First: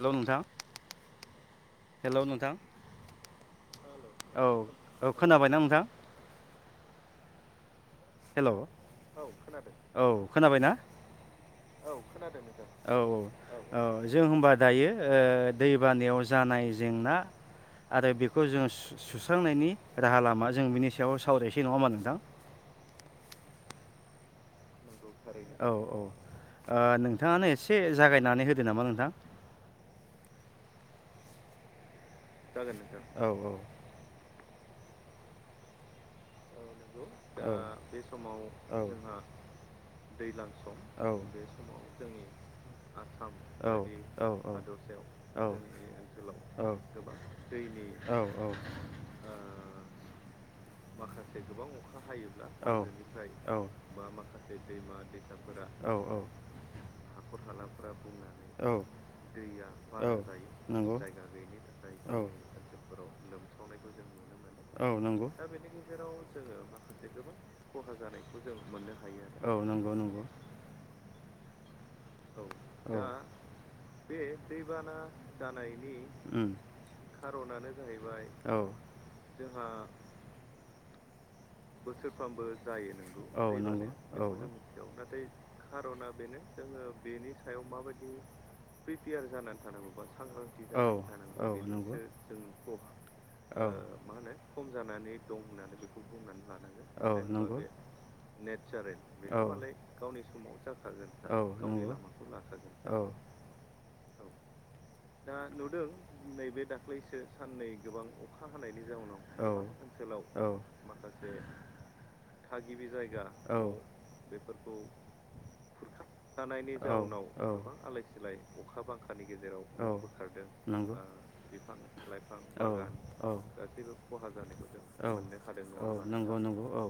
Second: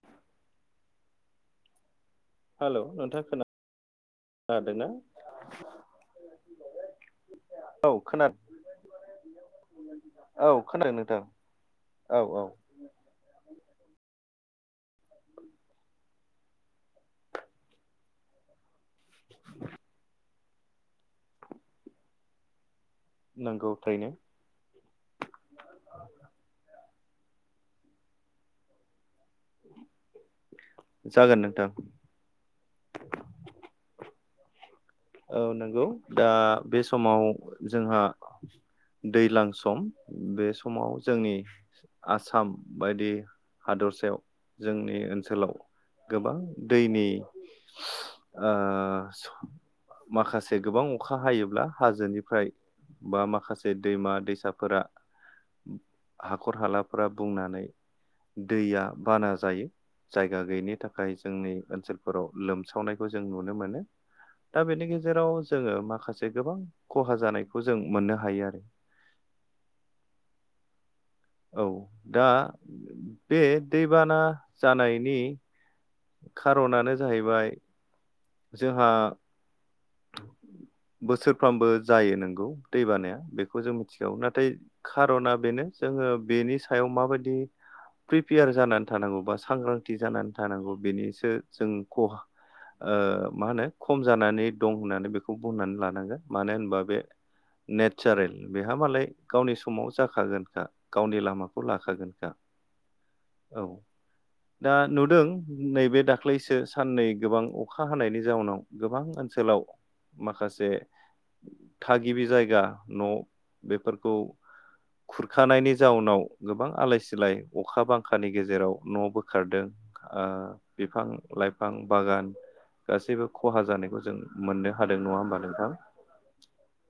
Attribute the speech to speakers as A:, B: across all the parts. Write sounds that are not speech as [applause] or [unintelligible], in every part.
A: हेल' नोंथां हेलौ नोंथां
B: हेलौ नोंथाङा खोना
A: औ औ खोनाबायना नोंथां?
B: औ खोनादों
A: हेलौ औ खोनाबाय ना?
B: खोनादों नोंथां
A: औ खोनादों नोंथां जों होनबा दायो ओ दैबानायाव जानाय जेंना आरो बेखौ जों सु सुस्रांनायनि राहा लामा जों बिनि सायाव सावरायसै नङा होनबा नोंथां?
B: नांगौ थारैनो
A: औ औ ओ नोंथाङानो एसे जागायनानै होदो नामा नोंथां?
B: जागोन नोंथां
A: जागोन औ औ
B: औ नंगौ दा बे समाव जोंहा दैज्लां सम बे समाव जोंनि आसाम बायदि हादरसायाव जोंनि ओनसोलाव गोबां
A: ओनसोलाव
B: दैनि ओ माखासे गोबां अखा हायो।
A: गोबां अखा हायोब्ला बेनिफ्राय
B: माखासे
A: बा
B: दैमा
A: माखासे
B: दैसाफोरा
A: दैमा दैसाफोरा
B: हाखर हालाफोरा बुंनानै
A: औ
B: दैया बाना जायो जायगा गैयिनि
A: नंगौ
B: थाखाय जों जोंनि
A: औ
B: ओनसोलफोराव लोमसावनायखौ जों नुनो मोनो दा बेनि गेजेराव जोङो माखासे गोबां
A: जोङो माखासे
B: खहा
A: गोबां
B: जानायखौ जों
A: खहा
B: मोननो
A: जानायखौ
B: हायो
A: जों
B: आरो
A: मोननो हायो औ नंगौ नंगौ
B: औ दा बे दैबाना जानायनि
A: उम
B: खार'नानो जाहैबाय
A: खारनानो जाहैबाय
B: जोंहा बोसोर फ्रोमबो जायो नोंगौ दै बानाया बेखौ जों मिथिखागौ
A: बेखौ
B: नाथाय खार'ना बेनो जोङो बे बेनि सायाव माबायदि प्रिपेयार जानानै थानांगौ बा सांग्रांथि जानानै थानांगौ बेनिसो जों ख ओ मा
A: खहा
B: होनो खम जानानै दं होननानै बेखौ बुंनानै लानांगोन मानो होनबा बे
A: लानांगोन
B: नेसारेल बेहा मालाय गावनि समाव जागोनखा गावनि लामाखौ खौ लाखागोनखा औ दा नुदों नैबे दाख्लैसो साननै गोबां अखा हानायनि जाउनाव गोबां ओनसोलाव ओनसोलाव माखासे
A: [unintelligible] [inaudible]
B: थागिबि जायगा न' बेफोरखौ खुरखानायनि जाउनाव गोबां आलाय सिलाय अखा बांखानि गेजेराव न' बोखारदों ओ बिफां लाइफां बागान गासैबो खहा जानायखौ जों मोननो हादों नङा होमबा नोंथां
A: औ नंगौ नंगौ औ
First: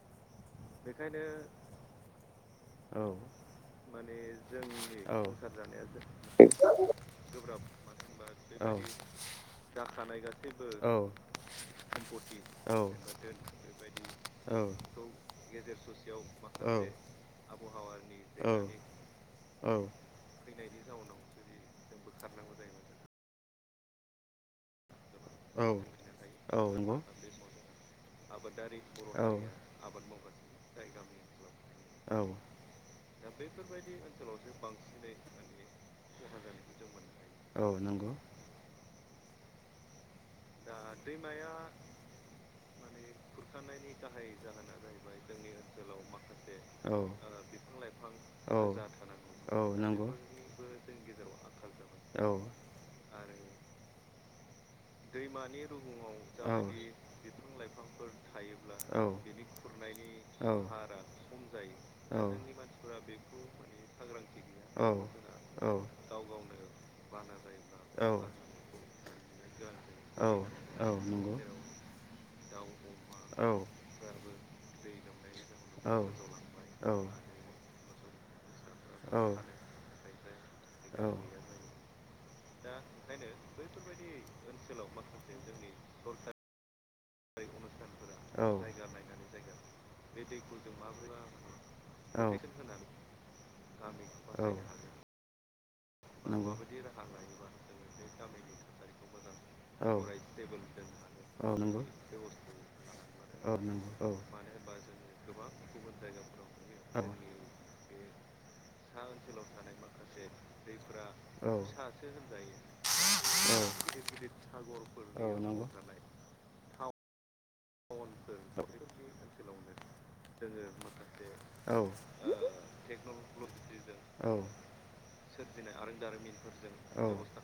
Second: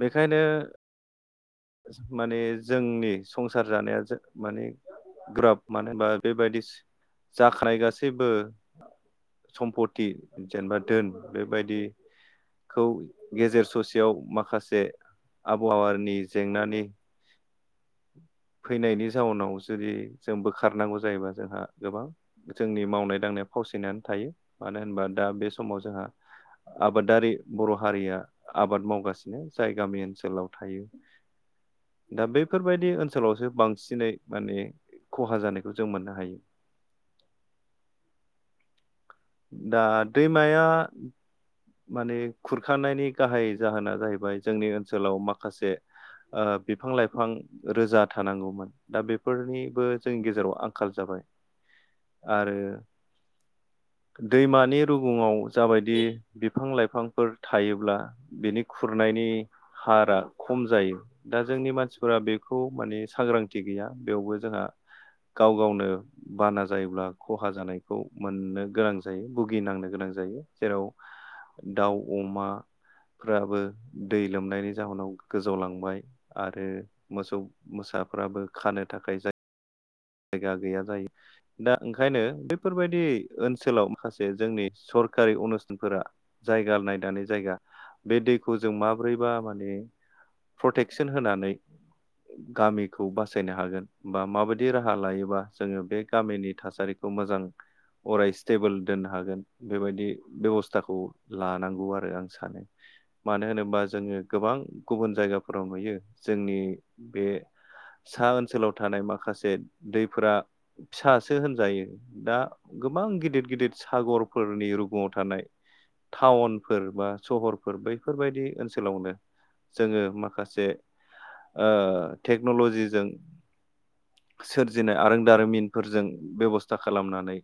B: बेखायनो
A: बेखायनो
B: माने जोंनि संसार जानाया जो माने गोब्राब मानो होनबा बेबायदि जाखानाय गासैबो सम्पति जेनेबा दोन
A: जेनेबा
B: बेबायदिखौ गेजेर ससेयाव माखासे आबहावानि जेंनानि फैनायनि जाउनाव
A: औ
B: जुदि जों बोखारनांगौ जायोबा जोंहा गोबां जोंनि मावनाय दांनाय फावसिनानै थायो मानो होनबा दा बे समाव जोंहा
A: औ
B: आबादारि बर' हारिया आबाद मावगासिनो जाय गामि ओनसोलाव थायो
A: ओ
B: दा बैफोरबायदि ओनसोलावसो बांसिनै माने खहा जानायखौ जों मोननो हायो दा दैमाया माने खुरखानायनि गाहाय जाहोना जाहैबाय जोंनि ओनसोलाव माखासे ओ बिफां लाइफां बिफां लाइफां रोजा थानांगौमोन दा बेफोरनिबो
A: थानांगौ
B: जोंनि गेजेराव आंखाल जाबाय आरो दैमानि रुगुङाव जाबायदि बिफां लाइफांफोर थायोब्ला बिनि खुरनायनि हारा खम जायो दा जोंनि मानसिफोरा बेखौ माने सांग्रांथि गैया बेयावबो जोंहा गाव गावनो
A: जोंहा
B: बाना जायोब्ला खहा जानायखौ मोननो गोनां जायो भुगिनांनो गोनां
A: दाउ
B: जायो जेराव
A: अमा दै
B: दाउ अमा फोराबो दै लोमनायनि जाहोनाव गोजौ लांबाय आरो मोसौ मोसा फोराबो खानो
A: औ
B: थाखाय
A: औ
B: जाय जायगा गैया
A: औ
B: जायो दा ओंखायनो बे बेफोरबायदि ओनसोलाव माखासे जोंनि सरकारि अनुस्थानफोरा जायगानाय जायगा बे
A: औ
B: दैखौ जों माब्रैबा माने प्रटेकसन होनानै गामिखौ बासायनो हागोन बा माबायदि राहा लायोबा जोङो बे गामिनि
A: नंगौ
B: थासारिखौ मोजां अराय स्टेबोल दोननो हागोन बेबायदि बेब'स्थाखौ
A: औ औ नंगौ
B: लानांगौ आरो आं सानो मानो
A: औ
B: होनोबा
A: नंगौ औ
B: जोङो गोबां गुबुन जायगाफोराव नुयो जोंनि
A: औ
B: बे सा ओनसोलाव थानाय माखासे दैफोरा फिसासो
A: औ
B: होनजायो दा गोबां गिदिर गिदिर सागरफोरनि रुगुाव
A: औ
B: थानाय
A: नंगौ औ
B: टाउनफोर बा सहरफोर बैफोरबायदि ओनसोलावनो
A: जोङो
B: ओ
A: माखासे औ
B: टेक्न'ल'जिजों
A: टेकन्नलजिजों
B: सोरजिनाय आरो दारिमिनफोरजों बेब'स्था खालामनानै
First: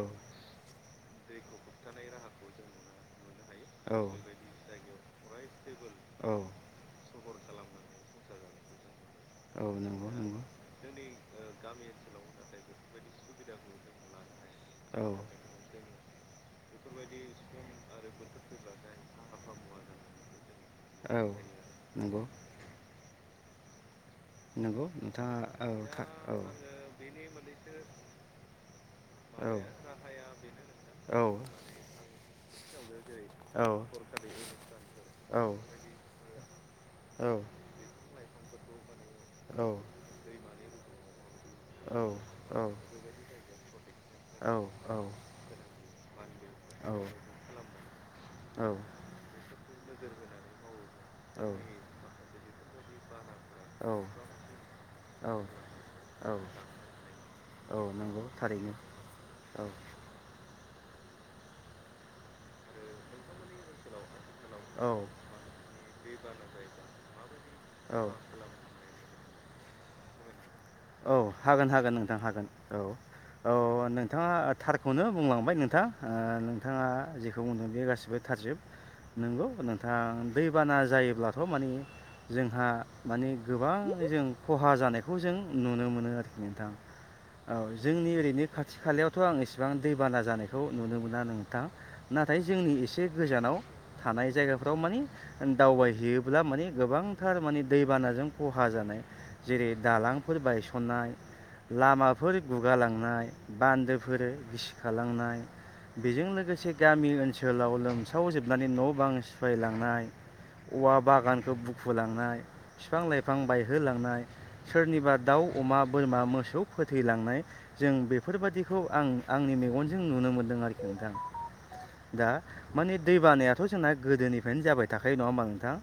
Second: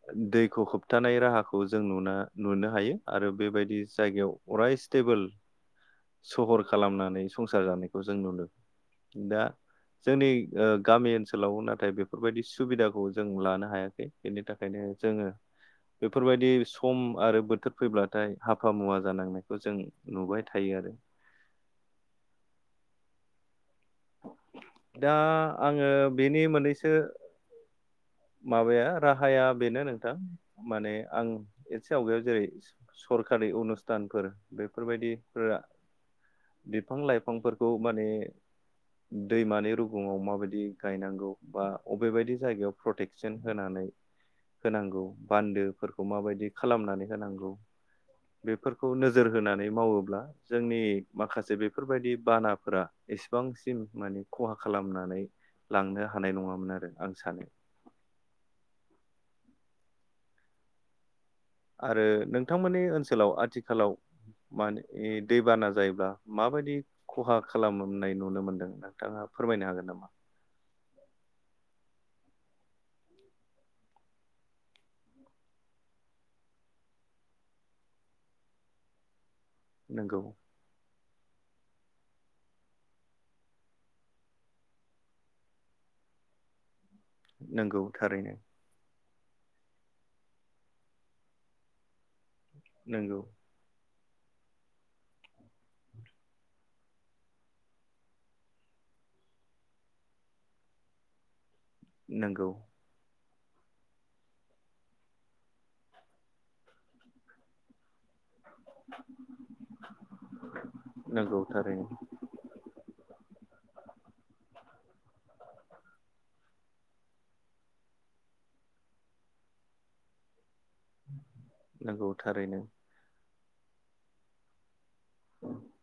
A: औ
B: दैखौ होबथानाय राहाखौ जों नुना नुनो हायो आरो बेबायदि
A: औ
B: जायगायाव अराय स्टेबोल
A: दा
B: सहर खालामनानै संसार जानायखौ जों नुनो दा जोंनि ओ गामि ओनसोलाव नाथाय बेफोरबायदि सुबिदाखौ जों लानो हायाखै बेनि थाखायनो जोङो बेफोरबायदि सम आरो बोथोर फैब्लाथाय हाब हाफा मुवा जानांनायखौ जों नुबाय थायो आरो।
A: औ नंगौ नंगौ
B: दा
A: नोंथाङा औ
B: आंङो बेनि मोननैसो माबाया राहाया बेनो नोंथां माने आं एसे आवगायाव जेरै सरखार आरि अनुस्थानफोर बेफोरबायदिफोरा
A: आयोजन बेफोरबायदि
B: बिफां लाइफांफोरखौ माने
A: बानाफोरा
B: दैमानि रुगुङाव माबायदि गायनांगौ बा अबेबायदि
A: माबा
B: जायगायाव
A: मोनसे
B: प्रटेकसन होनानै होनांगौ बान्दोफोरखौ माबायदि खालामनानै होनांगौ? बेफोरखौ नोजोर होनानै मावोब्ला जोंनि माखासे बेफोरबायदि बान बानाफोरा एसे गोबांसिन माने खहा खालामनानै लांनो
A: औ
B: हानाय नङामोन आरो आं सानो।
A: औ नंगौ थारैनो औ।
B: आरो नोंथांमोननि ओनसोलाव आथिखालाव
A: औ
B: माने दैबाना जायोब्ला माबायदि खहा खालामनाय नुनो मोनदों नोंथाङा फोरमायनो हागोन नामा
A: औ हागोन हागोन नोंथां हागोन औ। औ नोंथाङा थारखौनो बुंलांबाय नोंथां ओ नोंथाङा जेखौ बुंदों बेयो गासिबो थारजोब नंगौ नोंथां
B: नंगौ
A: दैबाना जायो ब्लाथ' माने जोंहा माने गोबाङै जों खहा जानायखौ जों नुनो मोनो आरोखि नोंथां औ
B: नंगौ
A: जोंनि
B: थारैनो
A: ओरैनो खाथि खालायाव' थ' आं इसेबां दैबाना जानायखौ नुनो मोना नोंथां नाथाय जोंनि एसे
B: नंगौ
A: गोजानाव थानाय जायगाफ्राव माने दावबायहैयोब्ला माने गोबांथार माने दैबानाजों खहा जानाय जेरै दालांफोर बायसननाय लामाफोर
B: नंगौ
A: गुगालांनाय बान्दोफोर गिसिखालांनाय बेजों लोगोसे गामि ओनसोलाव लोमसाव जोब नानै न' बां सिफायलांनाय औवा
B: नंगौ
A: बागानखौ
B: थारैनो
A: बुखु लांनाय बिफां लाइफां बायहोलांनाय सोरनिबा दाउ अमा बोरमा मोसौ फोथैलांनाय जों बेफोरबायदिखौ आं आंनि मेगनजों नु नुनो मोनदों आरोखि नोंथां
B: नंगौ
A: दा
B: थारैनो
A: माने दै बानायाथ' जोंना गोदोनिफ्रायनो जाबाय थाखायो नङा हबा नोंथां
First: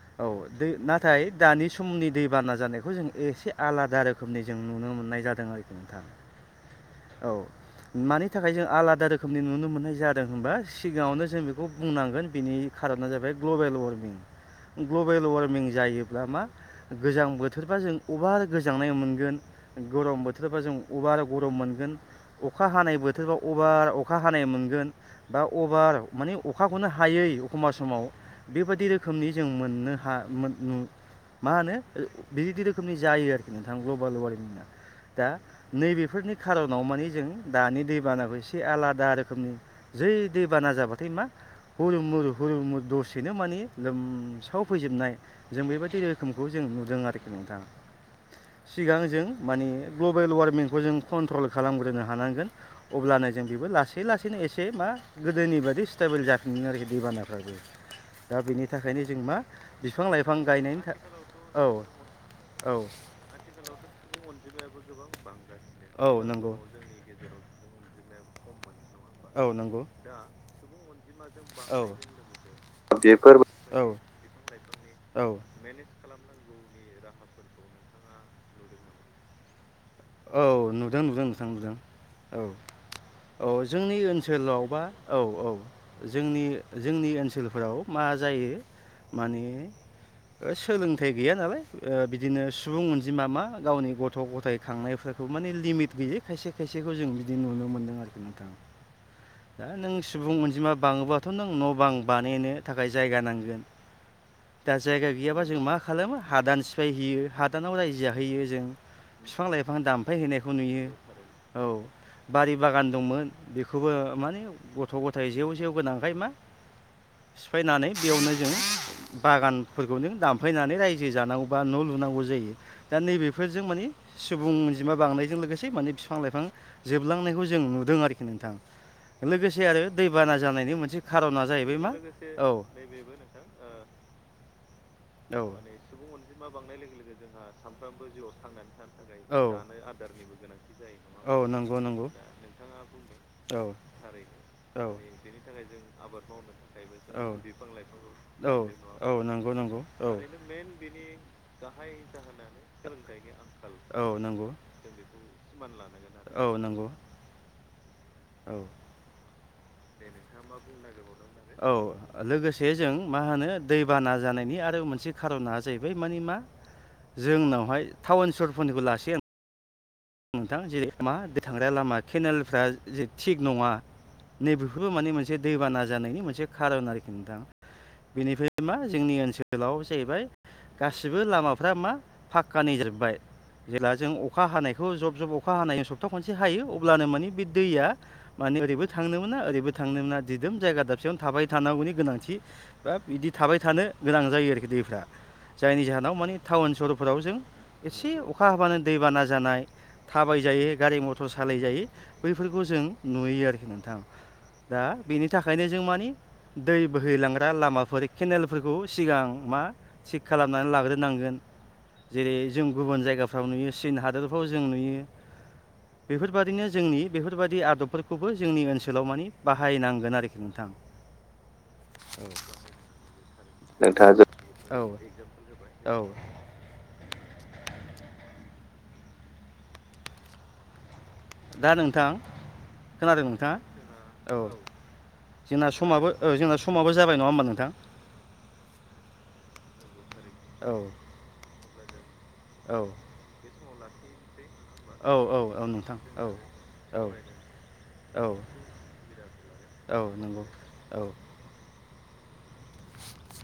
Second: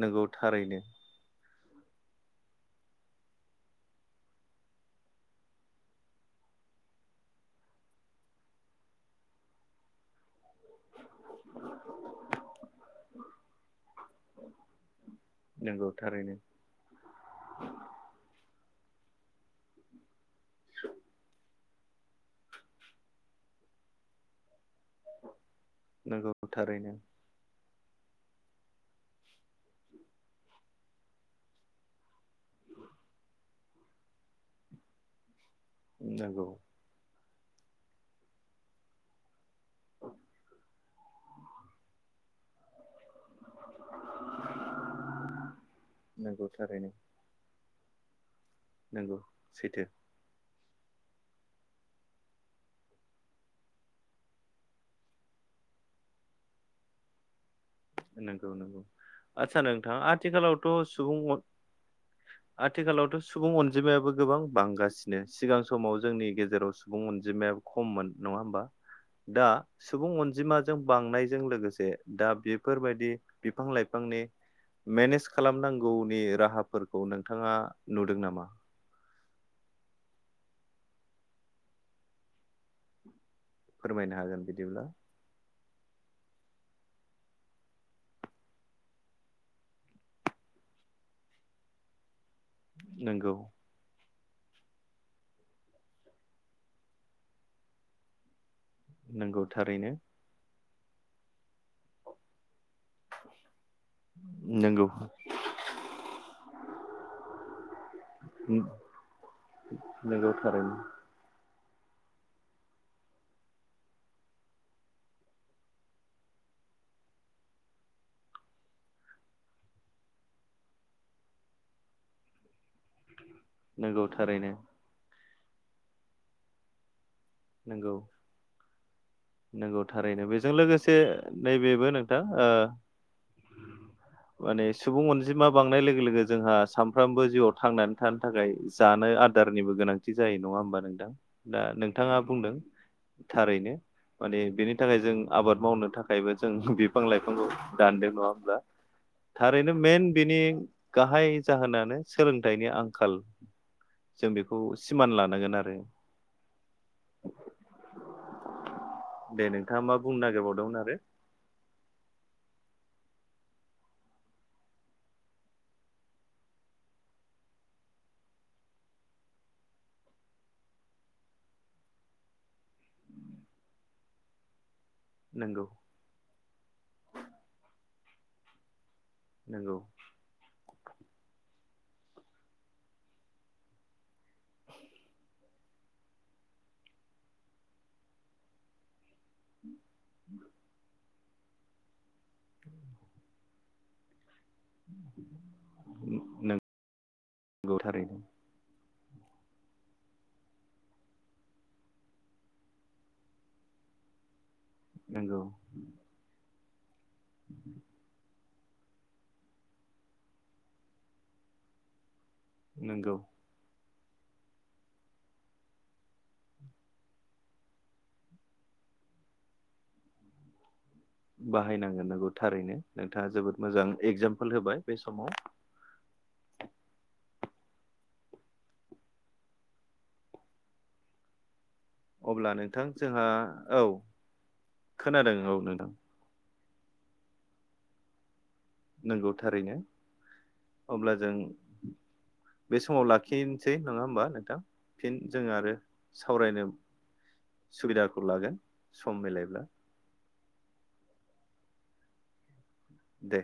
B: नंगौ
A: औ दै
B: थारैनो
A: नाथाय दानि समनि दैबाना जानायखौ जों एसे आलादा रोखोमनि जों नुनो मोननाय जादों आरोखि नोंथां। औ मानि थाखाय जों आलादा रोखोमनि नुनो मोननाय जादों होनबा सिगाङावनो जों बेखौ बुंनांगोन बिनि खारना जाबाय ग्लबेल वारमिं। ग्लबेल वारमिं
B: नंगौ
A: जायोब्ला
B: थारैनो
A: मा गोजां बोथोरबा जों अभार गोजांनाय मोनगोन गरम बोथोरबा जों अभार गरम मोन गोन अखा हानाय बोथोरबा अभार अखा हानाय मोनगोन। बा अभार
B: नंगौ
A: मानि अखाखौनो
B: थारैनो
A: हायै एखमबब्ला समाव बेबाददि रोखोमनि जों मोननो हा मा होनो बिबायदि रोखोमनि जायो आरो। नोंथां ग्लबेल वारमिंआ दा नैबेफोरनि
B: नंगौ
A: खार'नाव माने जों दानि दैबानाखौ एसे आलादा रोखोमनि जै दैबाना जाबा मा हुलमुल हुलमुल दसे बेनो माने लोमसाव फैजोबनाय जों बेबायदि रोखोमखौ
B: नंगौ
A: जों
B: थारैनो
A: नुदों आरोखि नोंथां। सिगां
B: नंगौ
A: जों माने
B: सैथो
A: ग्लबेल वार्मिंखौ जों कन्ट्रल खालामग्रोनो हानांगोन अब्लानो जों बेबो लासै लासैनो एसे मा गोदोनि बायदि स्टाइप [unintelligible] जाफिगोन आरोखि दैबानफ्राबो। दा
B: नंगौ
A: बेनि
B: नंगौ
A: थाखायनो जों मा
B: आदसा नोंथां
A: बिफां लाइफां
B: आथिखालावथ'
A: गायनायनि था
B: सुबुं
A: औ।
B: आथिखालावथ' सुबुं अनजिमायाबो गोबां बांगासिनो सिगां समाव
A: औ
B: जोंनि
A: नंगौ
B: गेजेराव सुबुं अनजिमायाबो खम मोन नंङा होमबा
A: होमबा
B: दा
A: औ नंगौ
B: सुबुं अनजिमाजों बांनायजों लोगोसे दा बे दि बिफां लाइफांनि
A: औ
B: मेनेज खालामनांगौनि राहाफोरखौ नोंथाङा नुदों नामा?
A: औ नुदों नुदों नोंथां नुदों औ। औ जोंनि
B: फोरमायनो हागोन
A: ओनसोलावबा
B: बिदिब्ला
A: औ औ। जोंनि जोंनि ओनसोलफोराव मा जायो माने सोलोंथाइ गैया नालाय बिदिनो सुबुं अनजिमा
B: नंगौ
A: मा गावनि गथ' गथाय खांनायफोरखौ माने लिमिट गैयै खायसे खायसेखौ जों बिदि नुनो मोनदों आरोखि नोंथां।
B: नंगौ
A: दा
B: थारैनो
A: नों सुबुं अनजिमा बाङोबाथ' नों न' बां बानायनो थाखाय जायगा नांगोन दा
B: नंगौ
A: जायगा गैयाबा जों मा खालामो हादान सिफायहैयो हाद टानाव रायजो जाहैयो जों बिफां लाइफां दामफाय
B: नंगौ
A: हैनायखौ
B: थारैनो
A: नुयो। औ बारि बागान दंमोन बेखौबो माने गथ' गथाय जेव जेव गोनांखाय मा सिफायनानै बेयावनो जों बागानफोरखौ नों दानफायनानै रायजो जानांगौ बा न' लुनांगौ जायो दा नैबे बेफोरजों माने
B: नंगौ
A: सुबुं
B: थारैनो
A: अनजिमा बांनायजों लोगोसे माने बिफां लाइफां जोब बुलांनायखौ जों
B: नंगौ
A: नुदों आरोखि नोंथां। लोगोसे आरो
B: नंगौ थारैनो
A: दैबाना
B: बेजों
A: जानायनि
B: लोगोसे
A: मोनसे खार'ना जाहैबाय
B: नैबेबो
A: मा
B: नोंथां ओ
A: औ
B: माने सुबुं
A: औ
B: अनजिमा बांनाय लोगो लोगो जोंहा सानफ्रामबो जिउआव थांनानै थानो थाखाय जानो आदारनिबो गोनां गोनांथि जायो नङा होमबा नोंथां
A: नङा
B: दा
A: होमबा
B: नोंथाङा बुंदों
A: बुंदों
B: थारैनो माने बेनि थाखाय जों आबाद मावनो थाखायबो जों बिफां लाइफांखौ दानदों नङा होमब्ला?
A: औ नंगौ
B: थारैनो
A: नंगौ
B: मेन
A: औ। ओरैनो
B: बिनि
A: मेन बेनि
B: गाहाय
A: गाहाय
B: जाहोनानो
A: जाहोनानो
B: सोलोंथाइनि आंखाल
A: सोलोंथाइनि आंखाल औ
B: जों
A: नंगौ
B: बेखौ
A: जों
B: सिमान
A: बेखौ
B: लानांगोन आरो
A: औ नंगौ औ।
B: दे नोंथाङा मा
A: दे
B: बुंनो
A: नोंथांङा मा
B: नागिरबावदोंमोन
A: बुंनो
B: आरो
A: नागिरबावदोंमोन दायो। औ लोगोसे जों मा होनो दैबाना जानायनि आ रो मोनसे खार'ना जाहैबाय मानि मा जोंनावहाय टाउन सहरफोरनिखौ लासै नोंथां जेरै मा थांग्रा लामा केनेलफ्रा जि थिग नङा नैबे फोरबो माने मोनसे
B: नंगौ
A: दैबाना जानायनि मोनसे खार'न आरोखि नोंथां बेनिफ्राय मा जोंनि
B: नंगौ
A: ओनसोलाव जाहैबाय गासिबो लामा फ्रा मा फाक्का नि जाजोबबाय जेब्ला जों अखा हानाय जब जब अखा हानायनि सप्ता खनसे हायो अब्लानो माने बे दैया माने ओरैबो थांनो मोना ओरैबो थांनो मोना दिदोम जायगा दाबसेयावनो थाबाय थानांगौनि गोनांथि बा बिदि थाबाय थानो गोनां जायो आरो। दैफ्रा जायनि जाहोनाव माने टाउन सहरफोराव जों
B: नंगौ
A: एसे
B: थारैनो
A: अखा हाबानो दैबाना जानाय थाबाय जायै गारि मथर सालायजायै बैफोरखौ जों नुयो आरोखि नोंथां। दा बेनि
B: नंगौ
A: थाखायनो जों मानि दै बोहैलांग्रा लामाफोर केनेल फोरखौ सिगां मा चेक खालामनानै लाग्रोनांगोन। जेरै जों गुबुन
B: नंगौ
A: जायगाफ्राव नुयो चीन हादोरफ्राव जों नुयो बेफोरबादिनो जोंनि बेफोरबादि आदबफोरखौबो जोंनि ओनसोलाव मानि बाहायनांगोन आरोखि नोंथां।
B: बाहायनांगोन नोंगौ थारैनो नोंथाङा जोबोद मोजां एगजामपोल
A: औ
B: होबाय बे समाव।
A: औ। दा नोंथां
B: अब्ला नोंथां
A: खोनादों
B: जोंहा औ
A: नोंथाङा औ।
B: खोनादों औ
A: जोंना
B: नोंथां
A: समाबो जोंना समाबो जाबाय नङा होमबा नोंथां?
B: नंगौ थारैनो
A: औ
B: अब्ला जों
A: औ
B: बे समाव लाखिनोसै नङा होमबा नोंथां?
A: औ
B: फिन
A: औ
B: जों
A: औ
B: आरो
A: नोंथां औ
B: सावरायनो
A: औ औ
B: सुबिदाखौ लागोन सम मिलायब्ला।
A: औ नंगौ औ।
B: दे।